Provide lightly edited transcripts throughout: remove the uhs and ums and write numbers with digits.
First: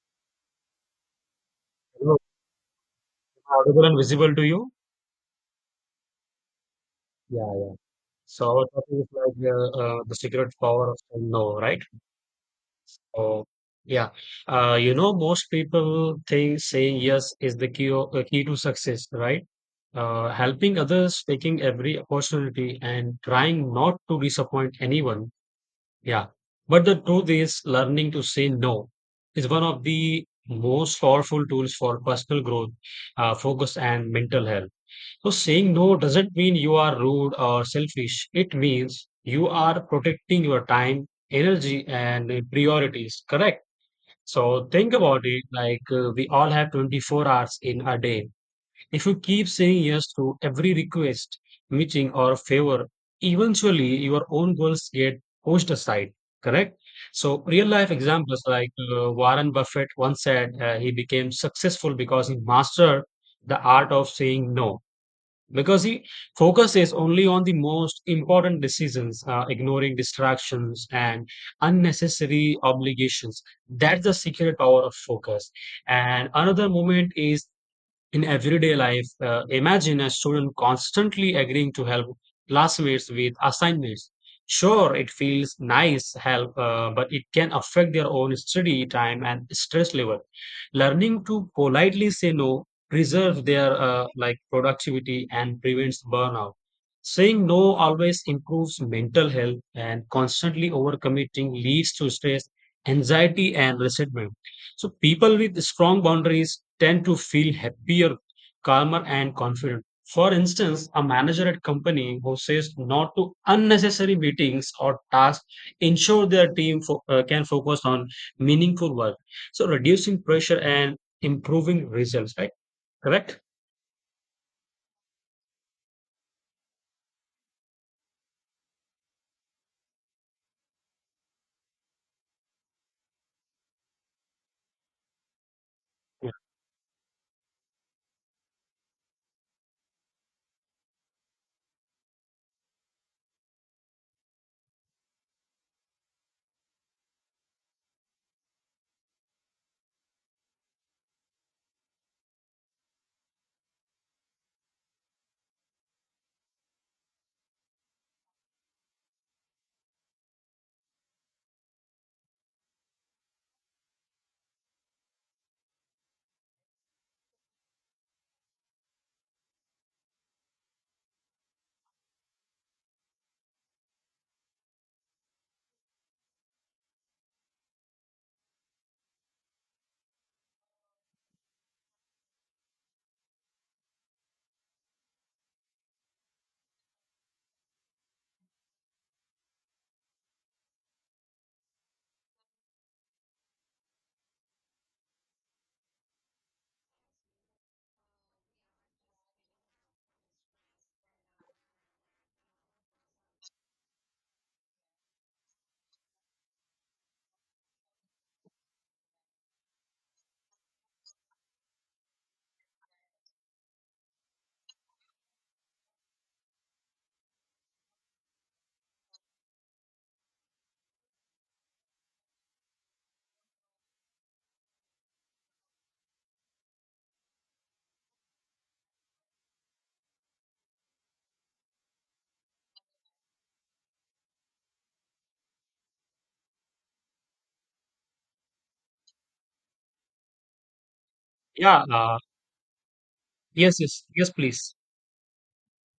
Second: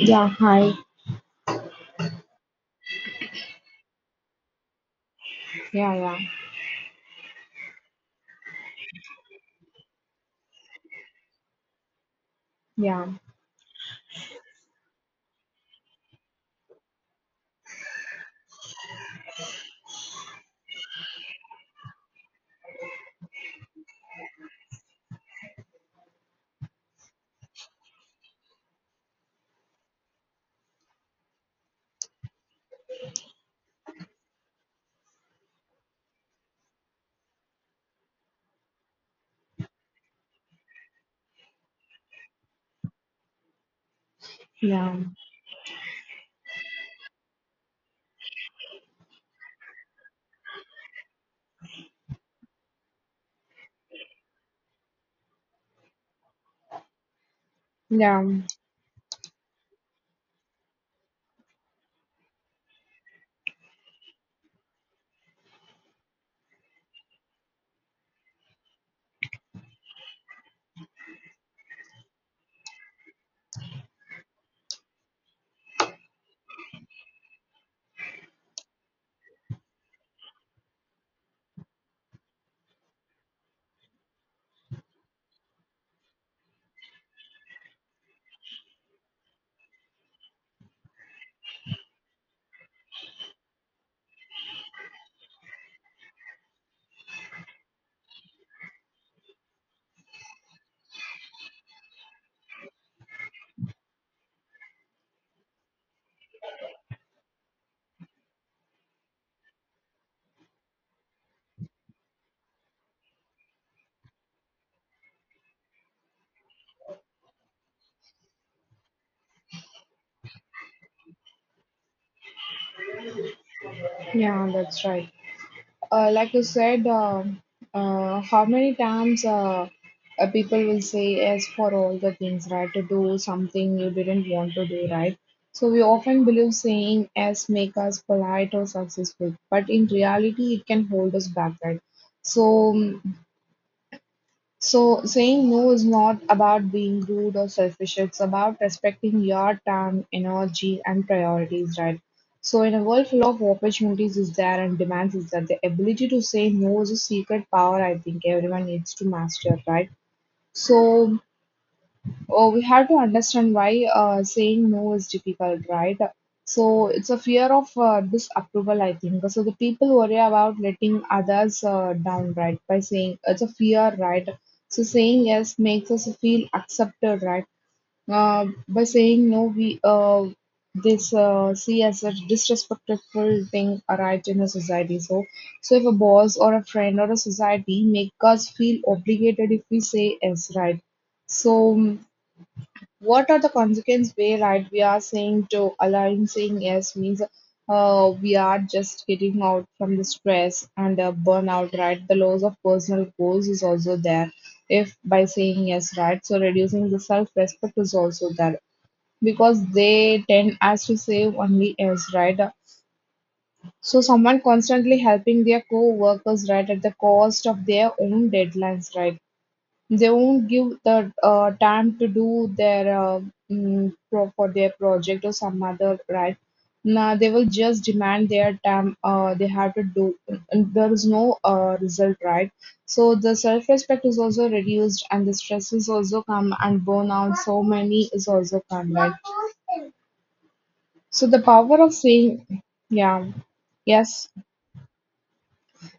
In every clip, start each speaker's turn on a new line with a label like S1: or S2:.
S1: Yeah, hi.
S2: Hello, am I audible and visible to you?
S1: Yeah, yeah,
S2: Yeah, yeah. So our topic is like the secret power of saying no, right?
S1: yeah,
S2: Oh, yeah, you know, most people think saying yes is the key to success, right? Helping others, taking every opportunity, and trying not to disappoint anyone. Yeah, but the truth is, learning to say no is one of the most powerful tools for personal growth, focus, and mental health. So saying no doesn't mean you are rude or selfish. It means you are protecting your time, energy, and priorities. Correct. So think
S1: yeah,
S2: about it like we all have 24 hours in a day. If you keep saying yes to every request, meeting, or favor, eventually your own goals get pushed aside. Correct. So real life
S1: yeah,
S2: examples like Warren Buffett once said he became successful because he mastered the art of saying no because he focuses only on the most important decisions, ignoring distractions and unnecessary obligations. That's the secret power of focus. And another moment is in everyday life, imagine a student constantly agreeing to help classmates with assignments. Sure, it feels nice help, but it can affect their own study time and stress level. Learning to politely say no preserves their productivity and prevents burnout. Saying no always improves mental health, and constantly overcommitting leads to stress, anxiety, and resentment. So people with strong boundaries tend to feel happier, calmer, and confident. For instance, a manager at company who says not to unnecessary meetings or tasks ensure their team can focus on meaningful work. So reducing pressure and improving results, right? Correct?
S1: yeah, that's right. Like you said, how many times, people will say yes for all the things, right? To do something you didn't want to do, right? So we often
S2: Yeah.
S1: believe saying yes make us polite or successful, but in reality, it can hold us back, right? So So, saying no is not about being rude or selfish. It's about respecting your time, energy, and priorities, right? So, in a world full of opportunities is there and demands is that the ability to say no is a secret power I think everyone needs to master, right? So, oh, we have to understand why saying no is difficult, right? So it's a fear of disapproval, I think. So the people worry about letting others down, right? By saying it's a fear, right? So saying yes makes us feel accepted, right? By saying no, we this see as a disrespectful thing, right, in a society. So, if a boss or a friend or a society make us feel obligated if we say yes, right? So. What are the consequences where right we are saying to allowing saying yes means we are just getting out from the stress and burnout, right? The loss of personal goals is also there if by saying yes, right? So reducing the self respect is also there because they tend as to say only yes, right? So someone constantly helping their co-workers right at the cost of their own deadlines, right? They won't give the time to do their pro for their project or some other right. Now they will just demand their time. They have to do, and there is no result, right? So the self-respect is also reduced, and the stress is also come, and burnout. So many is also come, right? So the power
S2: Yeah,
S1: of saying, yeah,
S2: Yes. Yes.
S1: yes.
S2: Yes. Please.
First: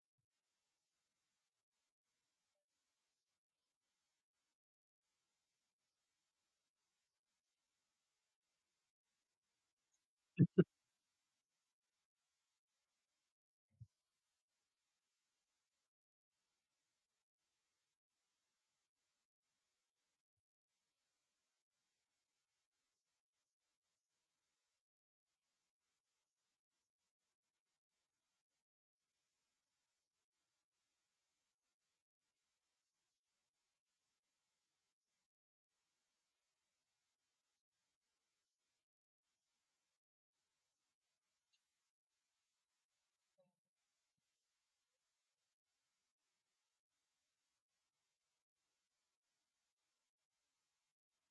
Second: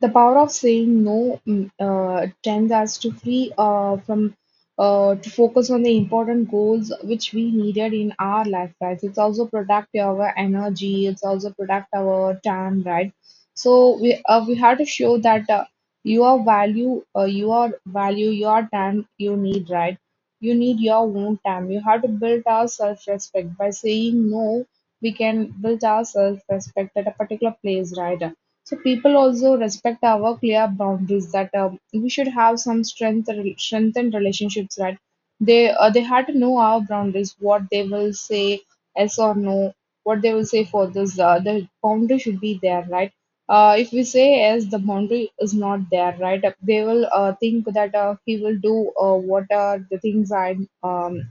S1: The power of saying no tends us to free from to focus on the important goals which we needed in our lifetimes. It's also protect our energy. It's also protect our time, right? So we have to show that uh, your value, your time you need, right? You need your own time. You have to build our self-respect by saying no. We can build our self-respect at a particular place, right? So people also respect our clear boundaries that we should have some strengthened relationships, right? They had to know our boundaries, what they will say yes or no, what they will say for this. The boundary should be there, right? If we say yes, the boundary is not there, right? They will think that he will do what are the things um,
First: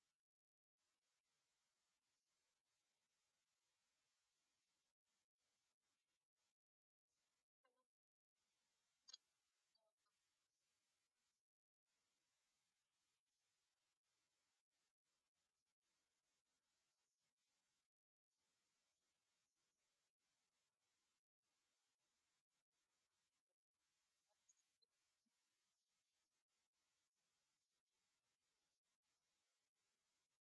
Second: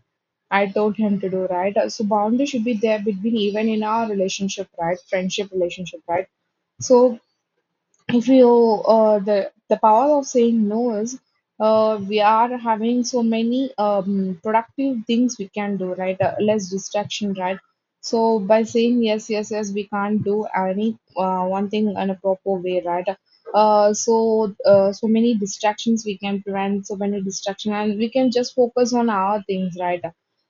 S1: I told him to do, right? So boundary should be there between even in our relationship, right? Friendship relationship, right? So if you the power of saying no is we are having so many productive things we can do right less distraction right so by saying yes yes yes we can't do any one thing in a proper way right so so many distractions we can prevent so many distraction and we can just focus on our things right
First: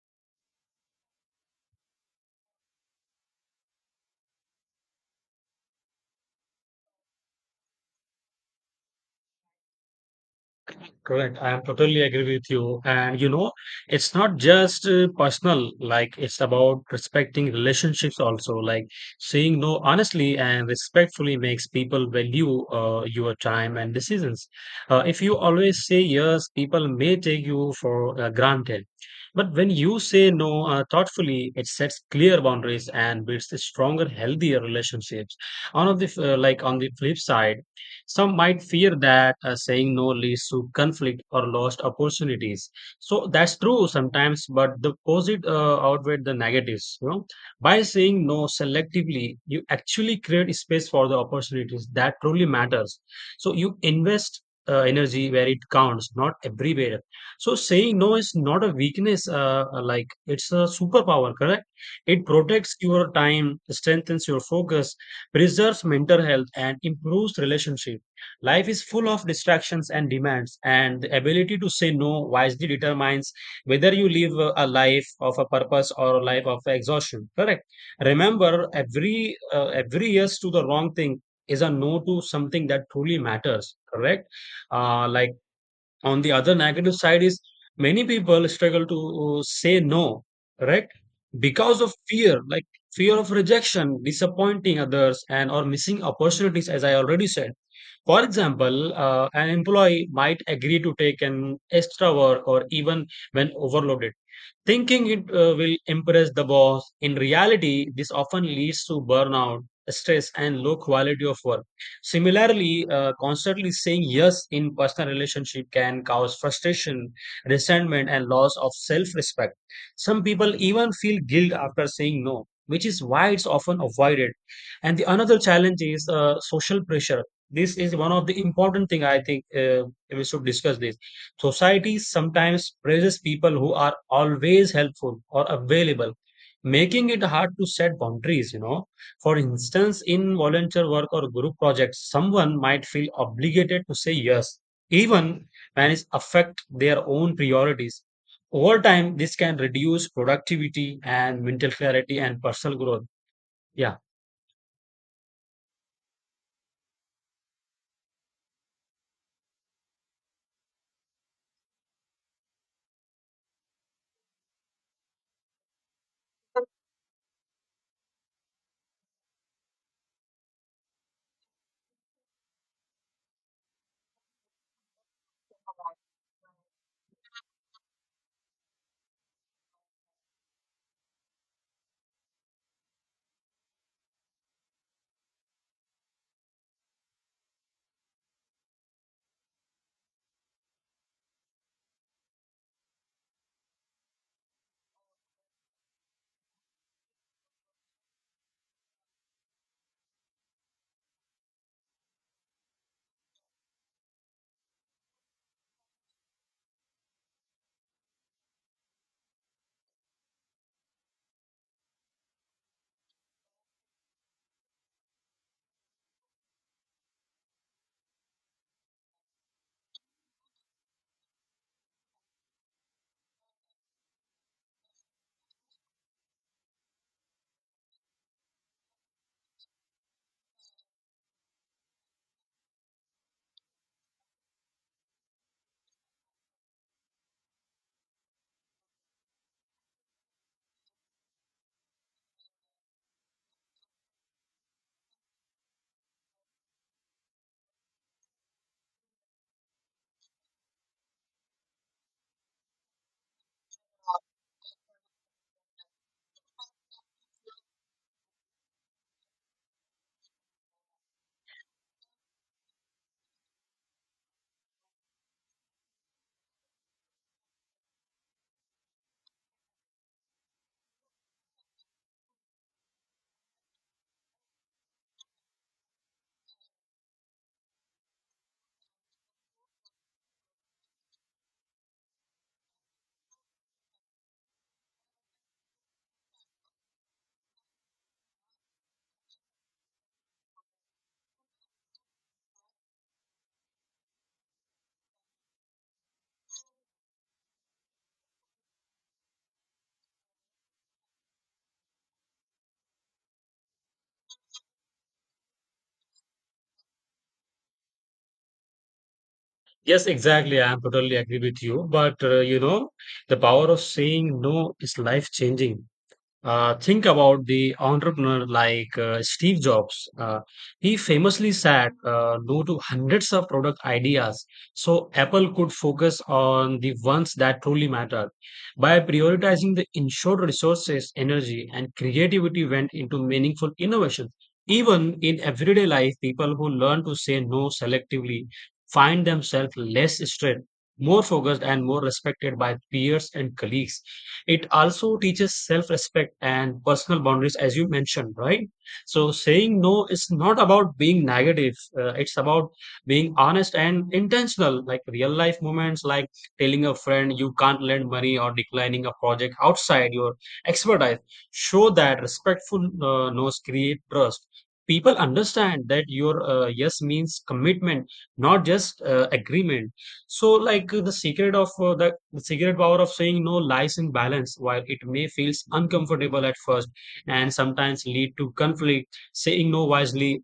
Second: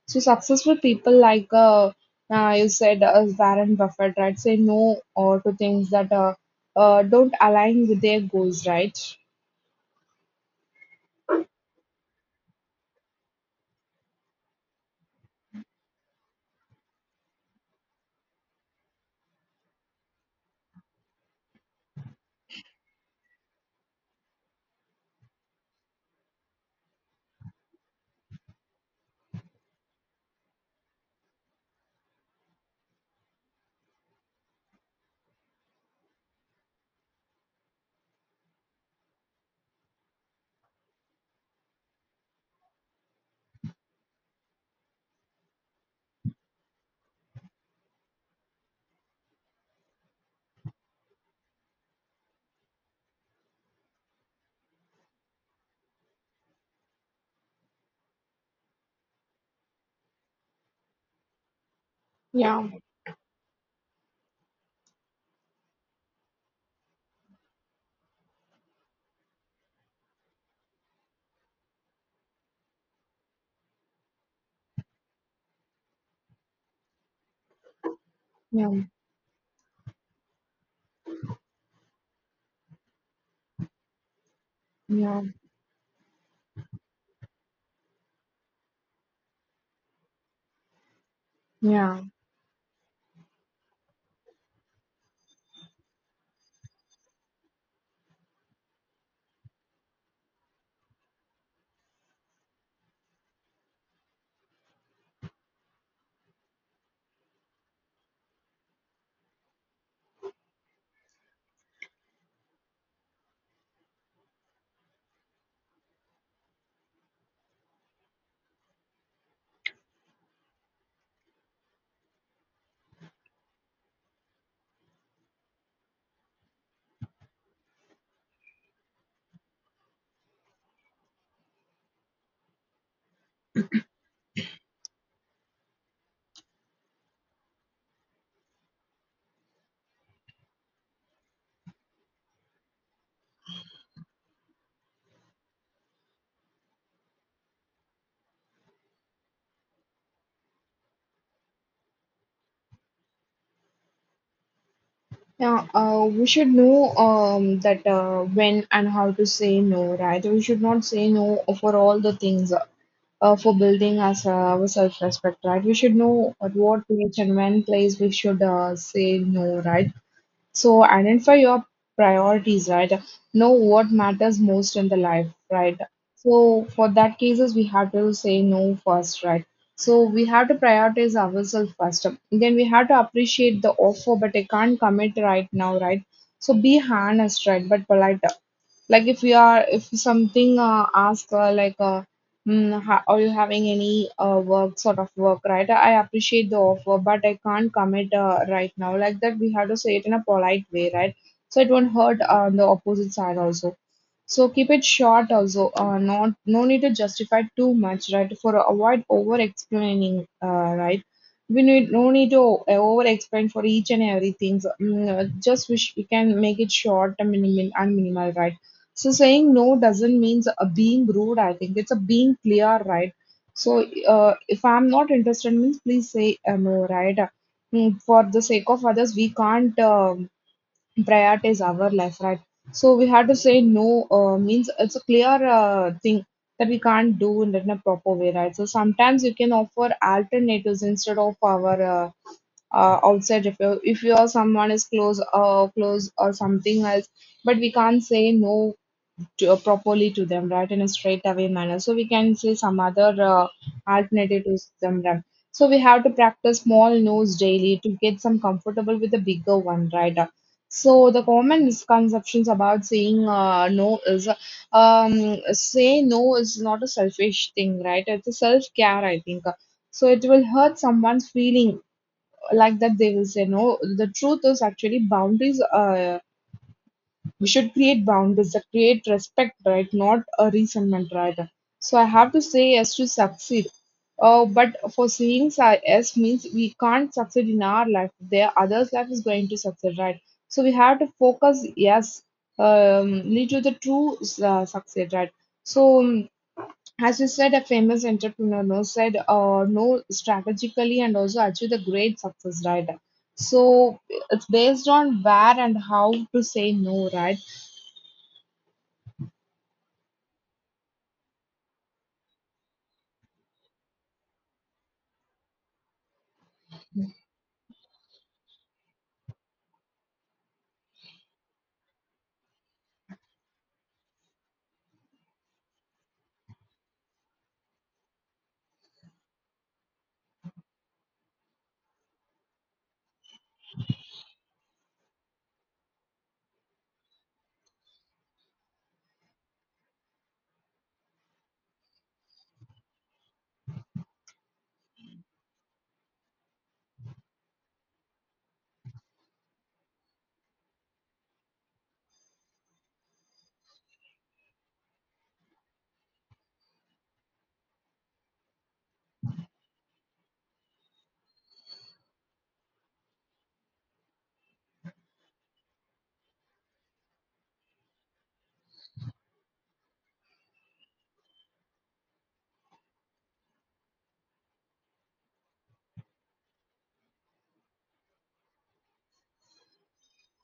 S1: so successful people like you said Warren Buffett, right? Say no or to things that don't align with their goals, right?
S2: Correct. I am totally agree with you. And you know, it's not just personal, like it's about respecting relationships also. Like saying no honestly and respectfully makes people value your time and decisions. If you always say yes, people may take you for granted. But when you say no thoughtfully, it sets clear boundaries and builds a stronger, healthier relationships. On of the f- like on the flip side some might fear that saying no leads to conflict or lost opportunities. So that's true sometimes, but the positive outweigh the negatives. You know, by saying no selectively, you actually create space for the opportunities that truly matters. So you invest energy where it counts, not everywhere. So saying no is not a weakness, like it's a superpower, correct? It
S1: Yeah.
S2: protects your time, strengthens your focus, preserves mental health, and improves relationship. Life is full of distractions and demands, and the ability to say no wisely determines whether you live a life of a purpose or a life of exhaustion. Correct. Remember,
S1: Yeah,
S2: every yes to the wrong thing is a no to something that truly matters. Correct. Uh,
S1: yeah,
S2: like on the other negative side is many people struggle to say no correct because of
S1: yeah,
S2: fear like fear of rejection disappointing others and or missing opportunities as I already said. For example, an employee might agree to take an extra work or even when overloaded, thinking it will impress the boss. In reality, this often leads to burnout, stress, and low quality of work. Similarly, constantly saying yes in personal relationship can cause frustration, resentment, and loss of self-respect. Some people even feel guilt after saying no, which is why it's often avoided. And the another challenge is social pressure. This is one of the important thing I think we should discuss this. Society sometimes praises people who are always helpful or available, making it hard to set boundaries, you know. For instance, in volunteer work or group projects, someone might feel obligated to say yes, even when it affect their own priorities. Over time, this can reduce productivity and mental clarity and personal growth. Yeah.
S1: yeah. We should know that when and how to say no, right? We should not say no for all the things. For building us our self-respect, right? We should know at what age and when place we should say no, right? So identify your priorities, right? Know what matters most in the life, right? So for that cases, we have to say no first, right? So we have to prioritize ourselves first. Then we have to appreciate the offer, but I can't commit right now, right? So be honest, right? But polite. Like if we are, if something ask like. Are you having any work sort of work right I appreciate the offer but I can't commit right now like that we have to say it in a polite way right so it won't hurt on the opposite side also so keep it short also not no need to justify too much right for avoid over explaining right we need no need to over explain for each and everything so just wish we can make it short and minimal right so saying no doesn't mean a being rude. I think it's a being clear, right? So if I'm not interested, means please say no, right? For the sake of others, we can't prioritize our life, right? So we have to say no. Means it's a clear thing that we can't do in a proper way, right? So sometimes you can offer alternatives instead of our outside. If you are someone is close, close or something else but we can't say no to, properly to them, right, in a straightaway manner. So we can say some other alternative to them. Right. So we have to practice small no's daily to get some comfortable with the bigger one, right? So the common misconceptions about saying no is say no is not a selfish thing, right? It's a self care, I think. So it will hurt someone's feeling like that they will say no. The truth is actually boundaries. We should create boundaries that create respect, right? Not a resentment, right? So I have to say yes to succeed. But for yes means we can't succeed in our life. Their others' life is going to succeed, right? So we have to focus yes, lead to the true success, right? So, as you said, a famous entrepreneur no, said, no strategically and also achieve the great success, right? So it's based on where and how to say no, right?
S2: Yes, exactly. I am totally agree with you. But you know, the power of saying no is life changing. Think about the entrepreneur like Steve Jobs. He famously said no to hundreds of product ideas so Apple could focus on the ones that truly mattered. By prioritizing the insured resources, energy, and creativity went into meaningful innovation. Even in everyday life, people who learn to say no selectively find themselves less stressed, more focused, and more respected by peers and colleagues. It also teaches self respect and personal boundaries, as you mentioned, right? So, saying no is not about being negative, it's about being honest and intentional, like real life moments, like telling a friend you can't lend money or declining a project outside your expertise. Show that respectful no's create trust. People understand that your yes means commitment, not just agreement. So, like the secret of the secret power of saying no lies in balance. While it may feel uncomfortable at first and sometimes lead to conflict, saying no wisely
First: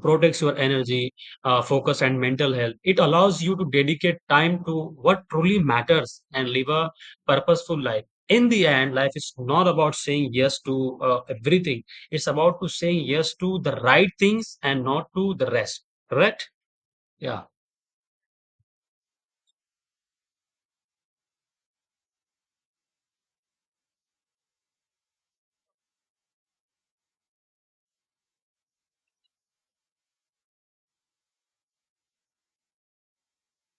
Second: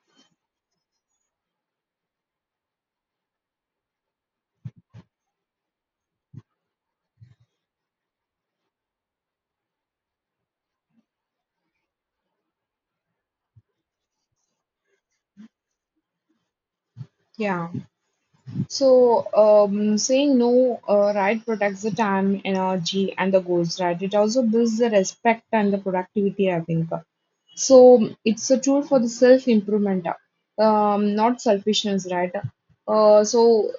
S2: protects your energy, focus, and mental health. It allows you to dedicate time to what truly matters and live a purposeful life. In the end, life is not about saying yes to everything. It's about to saying yes to the right things and not to the rest. Correct? Yeah.
S1: Yeah. So, saying no, right, protects the time, energy, and the goals, right? It also builds the respect and the productivity, I think. So, it's a tool for the self improvement, not selfishness, right? So,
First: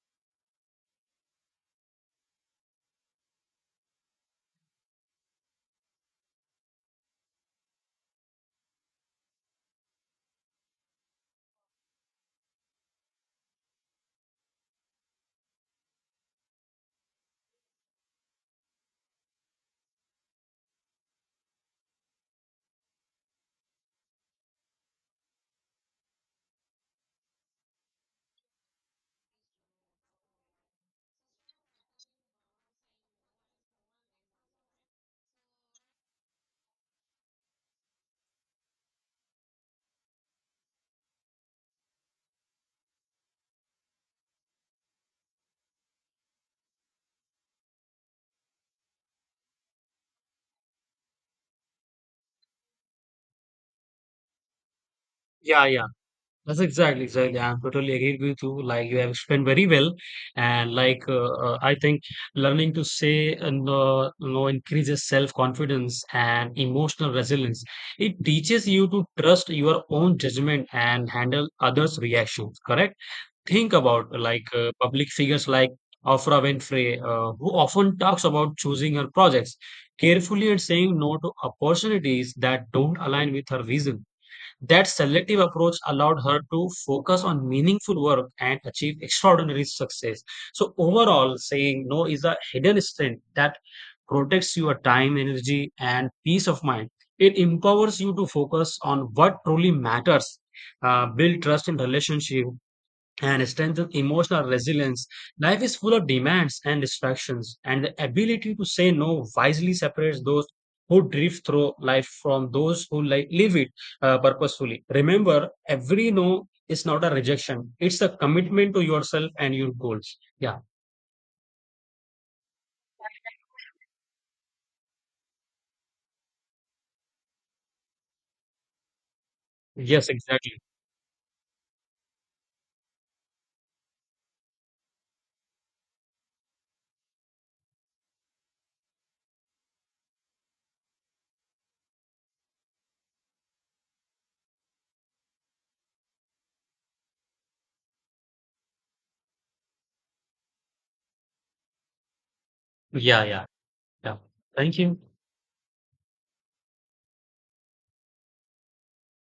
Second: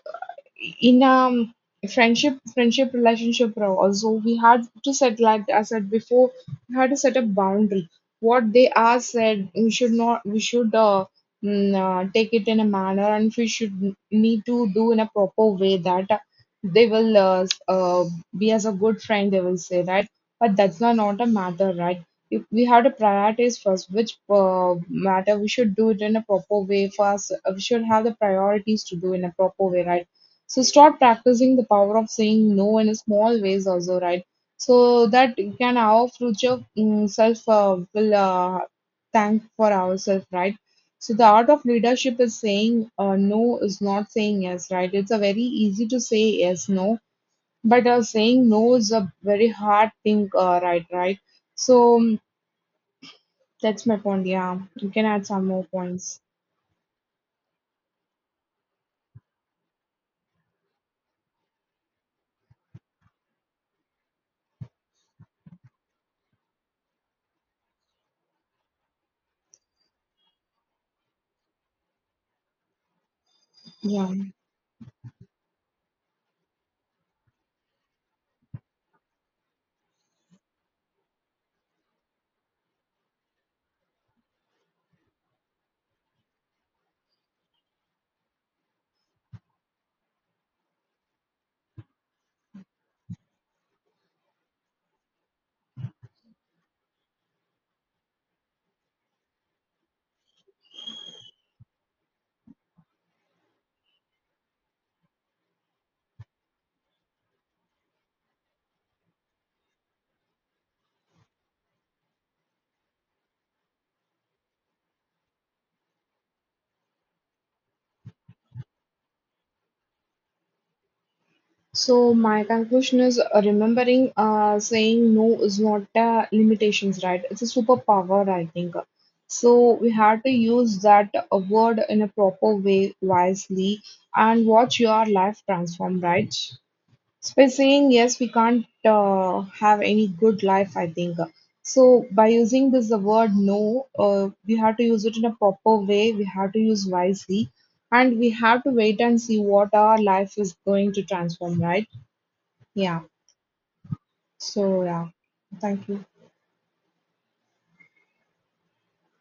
S1: in friendship relationship also we had to set like I said before we had to set a boundary what they are said we should not we should take it in a manner and we should need to do in a proper way that they will be as a good friend they will say right but that's not a matter right if we have to prioritize first which matter we should do it in a proper way first we should have the priorities to do in a proper way right so start practicing the power of saying no in small ways also, right? So that you can our future self will thank for ourselves, right? So the art of leadership is saying no is not saying yes, right? It's a very easy to say yes, no, but saying no is a very hard thing, right? Right. So that's my point. Yeah, you can add some more
S2: Yeah. Yeah.
S1: points.
S2: That's exactly, exactly. I'm totally agreed with you. Like you have explained very well, and I think learning to say no increases self-confidence and emotional resilience. It teaches you to trust your own judgment and handle others' reactions. Correct? Think about
S1: Yeah.
S2: like public figures like Oprah Winfrey, who often talks about choosing her projects carefully and saying no to opportunities that don't align with her vision. That selective approach allowed her to focus on meaningful work and achieve extraordinary success. So, overall, saying no is a hidden strength that protects your time, energy, and peace of mind. It empowers you to focus on what truly matters, build trust in relationship, and strengthen emotional resilience. Life is full of demands and distractions, and the ability to say no wisely separates those who drift through life from those who live it purposefully. Remember, every no is not a rejection; it's a commitment to yourself and your goals. Yeah.
S1: So my conclusion is remembering saying no is not a limitations, right? It's a superpower, I think. So we
S2: Yes.
S1: have to
S2: Exactly.
S1: use that word in a proper way, wisely, and watch your life transform, right? So by saying yes, we can't have any good life, I think. So by using this the word no, we have to use it in a proper way. We have to use wisely, and we have to wait and see what our life is going to transform, right? Yeah.
S2: Yeah. Yeah. Yeah. Thank
S1: So
S2: you.
S1: yeah. Thank you.